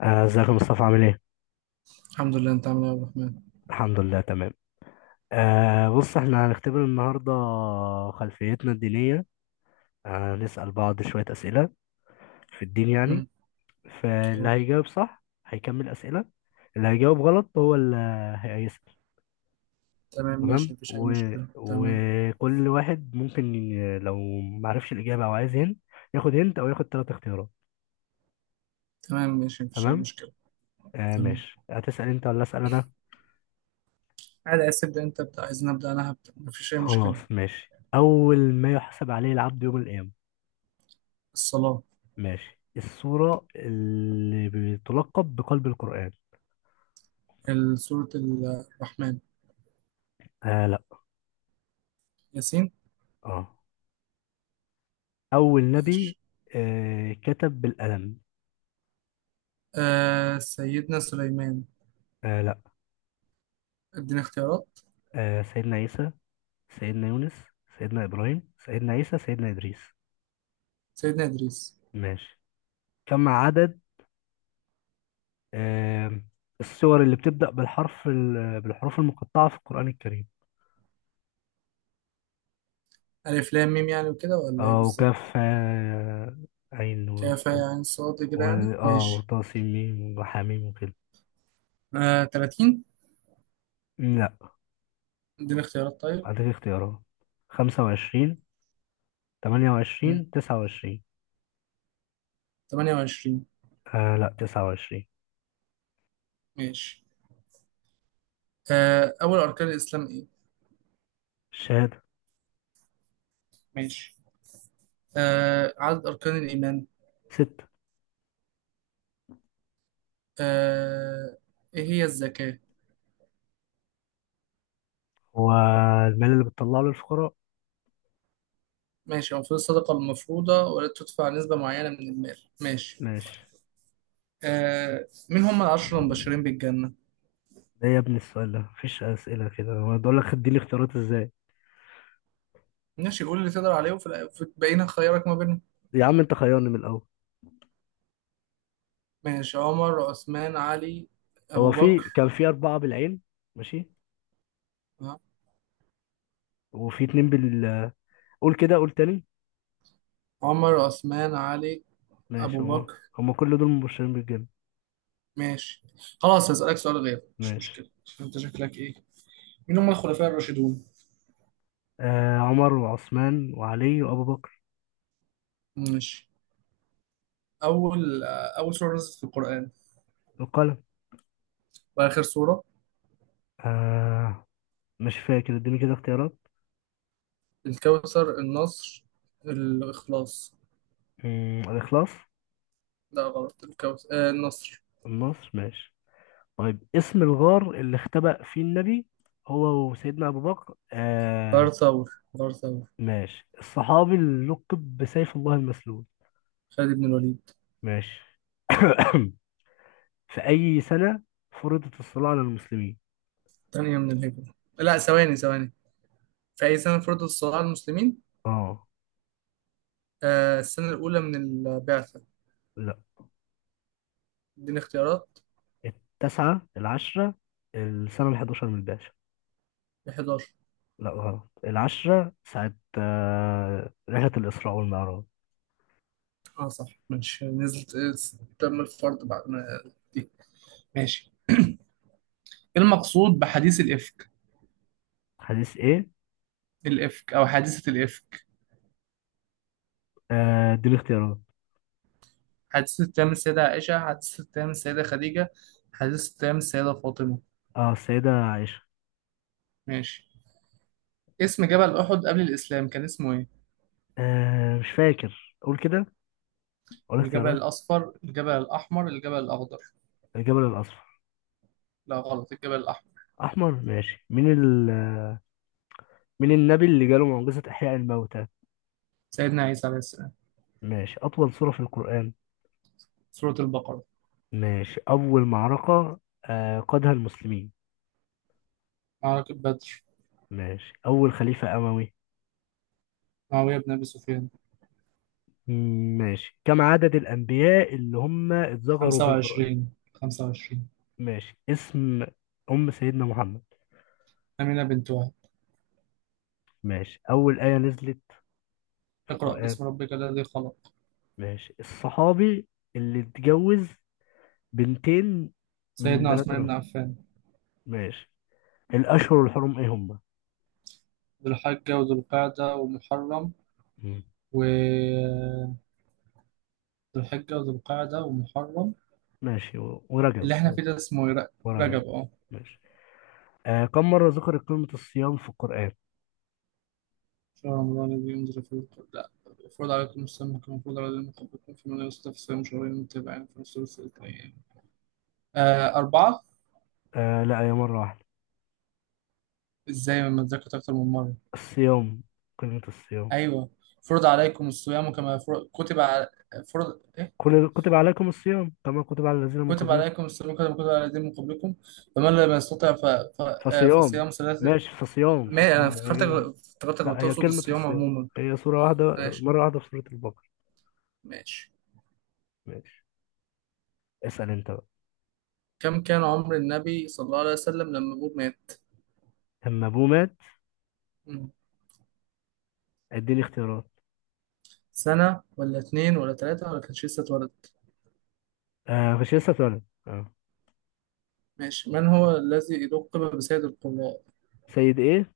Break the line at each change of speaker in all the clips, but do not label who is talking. آه، ازيك يا مصطفى عامل ايه؟
الحمد لله، انت عامل ايه يا عبد الرحمن؟
الحمد لله تمام. بص احنا هنختبر النهارده خلفيتنا الدينية. نسأل بعض شوية أسئلة في الدين يعني.
مم.
فاللي
اه.
هيجاوب صح هيكمل أسئلة، اللي هيجاوب غلط هو اللي هيسأل.
تمام، ماشي،
تمام
مفيش اي مشكله. تمام.
وكل واحد ممكن لو معرفش الإجابة أو عايز هنت، ياخد هنت أو ياخد تلات اختيارات.
تمام ماشي، مفيش اي
تمام؟
مشكله. تمام،
ماشي، هتسأل أنت ولا أسأل أنا؟
عادي، عايز تبدا انت ابدا، عايز نبدا انا هبدا، مفيش اي مشكله.
خلاص ماشي. أول ما يحسب عليه العبد يوم القيامة.
الصلاه.
ماشي. السورة اللي بتلقب بقلب القرآن.
ال- سوره ال- الرحمن
آه لا.
ياسين.
اه. أول نبي
ماشي.
كتب بالقلم.
سيدنا سليمان.
آه لا.
اديني اختيارات.
سيدنا عيسى، سيدنا يونس، سيدنا إبراهيم، سيدنا عيسى، سيدنا إدريس.
سيدنا ادريس.
ماشي. كم عدد آه السور اللي بتبدأ بالحرف بالحروف المقطعة في القرآن الكريم؟
الف لام ميم يعني وكده ولا ايه
اه وكاف
بالظبط؟
عين
كافه
وسط،
يعني صاد كده
و
يعني، ماشي.
وطاسيم ميم وحميم وكده.
30.
لا.
اديني اختيارات طيب.
هديك اختيارات: 25، تمانية
مم.
وعشرين 29.
28.
لا، 29.
ماشي. اول اركان الاسلام ايه؟
الشهادة.
ماشي. عدد أركان الإيمان؟
ستة.
آه، إيه هي الزكاة؟
هو المال اللي بتطلعه للفقراء.
ماشي، أو في الصدقة المفروضة، ولا تدفع نسبة معينة من المال؟ ماشي.
ماشي.
مين هم العشرة المبشرين بالجنة؟
ده يا ابني، السؤال ده مفيش أسئلة كده، أنا بقول لك اديني اختيارات ازاي؟
ماشي، قول اللي تقدر عليه، وفي في بقينا خيارك ما بينهم.
يا عم انت خيرني من الأول.
ماشي، عمر عثمان علي أبو
هو في
بكر.
كان في أربعة بالعين. ماشي.
آه.
وفي اتنين بال. قول كده، قول تاني.
عمر عثمان علي
ماشي،
أبو
هما
بكر.
هما كل دول مبشرين بالجنة.
ماشي. خلاص هسألك سؤال غير، مش
ماشي.
مشكلة. أنت شكلك إيه؟ مين هم الخلفاء الراشدون؟
عمر وعثمان وعلي وأبو بكر.
ماشي. أول أول سورة نزلت في القرآن؟
القلم.
وآخر سورة؟
آه مش فاكر، اديني كده اختيارات.
الكوثر، النصر، الإخلاص.
الإخلاص.
لا غلط، الكوثر، آه، النصر.
النصر ماشي. طيب، اسم الغار اللي اختبأ فيه النبي هو وسيدنا أبو بكر
غرثور غرثور.
ماشي. الصحابي اللي لقب بسيف الله المسلول.
خالد بن الوليد.
ماشي. في أي سنة فرضت الصلاة على المسلمين؟
تانية من الهجرة، لا ثواني ثواني، في أي سنة فرض الصلاة على المسلمين؟
اه.
السنة الأولى من البعثة.
لا.
اديني اختيارات.
التسعة العشرة، السنة الحداشر من الباشا.
11.
لا غلط، العشرة ساعة رحلة الإسراء والمعراج.
اه صح، ماشي، نزلت تم الفرض بعد ما دي. ماشي. ايه المقصود بحديث الإفك؟
حديث ايه؟
الإفك، أو حادثة الإفك.
دي الاختيارات.
حادثة أيام السيدة عائشة، حادثة أيام السيدة خديجة، حادثة أيام السيدة فاطمة.
اه السيدة عائشة.
ماشي. اسم جبل أحد قبل الإسلام كان اسمه إيه؟
مش فاكر، قول كده، قول
الجبل
اختيارات.
الأصفر، الجبل الأحمر، الجبل الأخضر.
الجبل الأصفر.
لا غلط، الجبل الأحمر.
احمر ماشي. مين النبي اللي جاله معجزة احياء الموتى؟
سيدنا عيسى عليه السلام.
ماشي. اطول سورة في القرآن.
سورة البقرة.
ماشي. اول معركة قادها المسلمين.
معركة بدر.
ماشي. اول خليفة اموي.
معاوية بن أبي سفيان.
ماشي. كم عدد الانبياء اللي هم اتذكروا في القرآن؟
25، 25.
ماشي. اسم ام سيدنا محمد.
أمينة بنت وهب.
ماشي. اول آية نزلت في
اقرأ
القرآن.
باسم ربك الذي خلق.
ماشي. الصحابي اللي اتجوز بنتين من
سيدنا
بنات
عثمان بن
الرسول.
عفان.
ماشي. الاشهر الحرم ايه؟
ذو الحجة وذو القعدة ومحرم،
هم.
و، ذو الحجة وذو القعدة ومحرم.
ماشي ورجب
اللي إحنا فيه
ماشي.
ده اسمه إيه؟
ورجب
رجب أه.
ماشي. كم مرة ذكرت كلمة الصيام في القرآن؟
شهر رمضان الذي أنزل فيه القرآن، لا، المفروض عليكم الصيام كما فرض على الذين من قبلكم، فمن يستطع فصيام شهرين متابعين في ثلث الأيام. أربعة.
آه لا، هي مرة واحدة.
إزاي ما اتذكرت أكتر من مرة؟
الصيام كلمة الصيام.
أيوه، فرض عليكم الصيام كما كتب على، فرض إيه،
كتب عليكم الصيام كما كتب على الذين من
كتب
قبلكم.
عليكم الصيام كما كتب على الذين من قبلكم، فمن لم يستطع آه،
فصيام.
فصيام ثلاثة.
ماشي. فصيام
ما أنا
فصيام هي.
افتكرتك
جاية-
افتكرتك
لا، هي
بتقصد
كلمة
الصيام
الصيام،
عموما.
هي سورة واحدة،
ماشي.
مرة واحدة في سورة البقرة.
ماشي.
ماشي. اسأل انت بقى.
كم كان عمر النبي صلى الله عليه وسلم لما هو مات؟
لما أبوه مات، اديني اختيارات.
سنة ولا اتنين ولا تلاتة ولا كانش لسه اتولد؟
مش لسه اتولد.
ماشي. من هو الذي لقب بسيد القراء؟
سيد ايه؟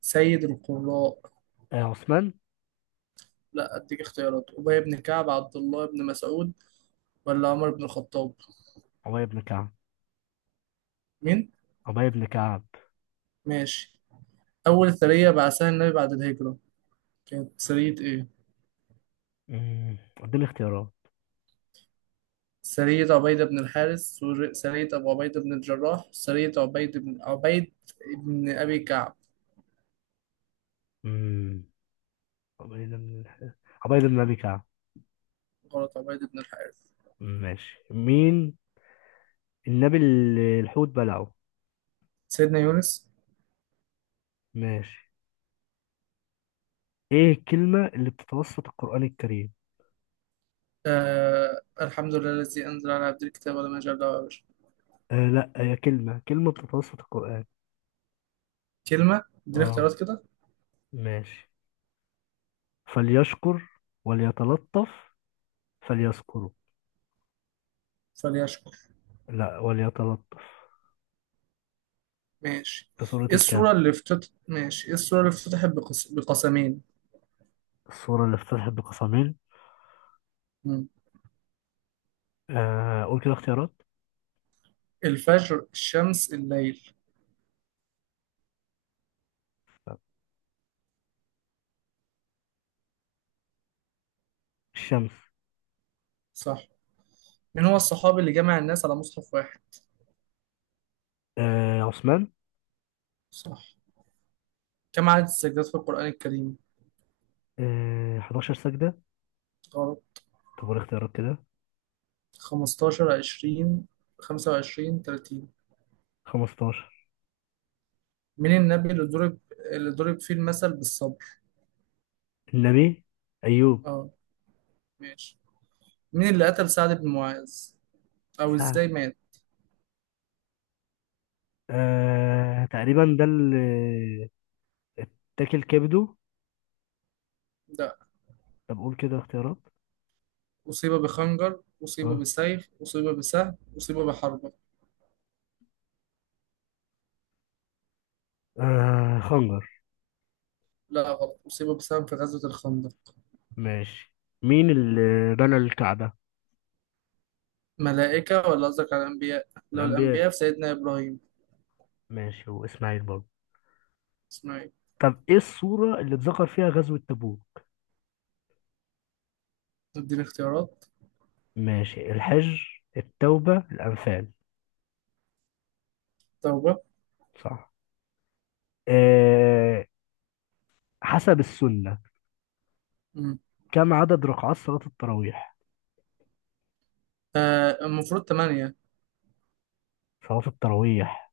سيد القراء؟
عثمان.
لا أديك اختيارات. أبي بن كعب، عبد الله بن مسعود، ولا عمر بن الخطاب؟
عبيد بن كعب.
مين؟
عبيد بن كعب.
ماشي. أول سرية بعثها النبي بعد الهجرة كانت سرية إيه؟
اديني اختيارات.
سرية عبيدة بن الحارث، سرية أبو عبيدة بن الجراح، سرية عبيد بن عبيد بن أبي كعب.
امم قبيلة من الح... قبيلة من أبي كعب.
غلط، عبيد بن الحارث.
ماشي. مين النبي اللي الحوت بلعه؟
سيدنا يونس.
ماشي. ايه الكلمة اللي بتتوسط القرآن الكريم؟
آه، الحمد لله الذي أنزل على عبد الكتاب ولم يجعل له عوجا.
آه لا، هي كلمة بتتوسط القرآن.
كلمة، اديني
اه
اختيارات كده.
ماشي. فليشكر، وليتلطف، فليذكره.
فليشكر.
لا، وليتلطف.
ماشي.
في سورة
ايه الصورة اللي
الكهف.
افتتحت، ماشي، ايه الصورة اللي افتتحت بقسمين؟
السورة اللي افتتحت بقسمين.
مم.
قول كده اختيارات.
الفجر، الشمس، الليل.
الشمس.
صح. مين هو الصحابي اللي جمع الناس على مصحف واحد؟
عثمان.
صح. كم عدد السجدات في القرآن الكريم؟
11 سجدة.
غلط.
طب والاختيارات كده؟
15، 20، 25، 30.
15.
مين النبي اللي ضرب، اللي ضرب فيه المثل بالصبر؟
النبي أيوب.
اه. ماشي. مين اللي قتل سعد بن معاذ، او
سعد
ازاي مات؟
تقريبا ده اللي اتاكل كبده.
ده
طب قول كده اختيارات.
أصيب بخنجر، أصيب
اه,
بسيف، أصيب بسهم، أصيب بحربة.
خنجر.
لا غلط، أصيب بسهم في غزوة الخندق.
ماشي. مين اللي بنى الكعبة؟
ملائكة ولا قصدك على الأنبياء؟ لو
الأنبياء.
الأنبياء في سيدنا إبراهيم.
ماشي وإسماعيل برضه.
إسماعيل.
طب إيه السورة اللي اتذكر فيها غزوة تبوك؟
اديني اختيارات.
ماشي. الحج، التوبة، الأنفال.
توبة.
صح. آه حسب السنة.
مم.
كم عدد ركعات صلاة التراويح؟
المفروض تمانية.
صلاة التراويح.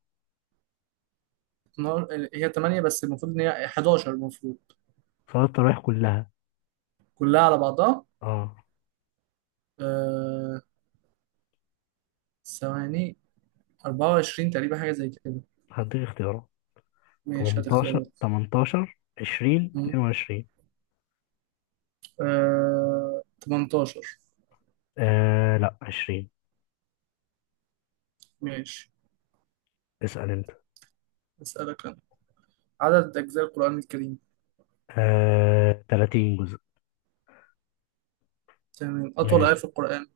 نار- هي تمانية، بس المفروض إن هي 11 المفروض.
صلاة التراويح كلها.
كلها على بعضها.
اه.
آه. ثواني. 24 تقريبا، حاجة زي كده.
هديك اختيارات:
ماشي، هات
18،
اختيارات.
18، 20،
مم.
22.
18.
لا، 20.
ماشي.
اسأل انت.
أسألك أنا. عدد أجزاء القرآن الكريم؟
30 جزء.
تمام. أطول آية
ماشي.
في القرآن؟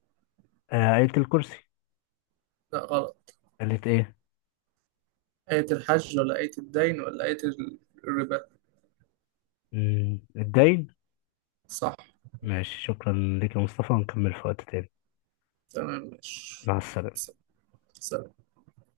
آية الكرسي.
لا غلط.
قالت ايه؟
آية الحج ولا آية الدين ولا آية الربا؟
الدين.
صح.
ماشي. شكرا لك يا مصطفى، ونكمل في وقت تاني.
تمام ماشي.
مع السلامة.
س- سلام.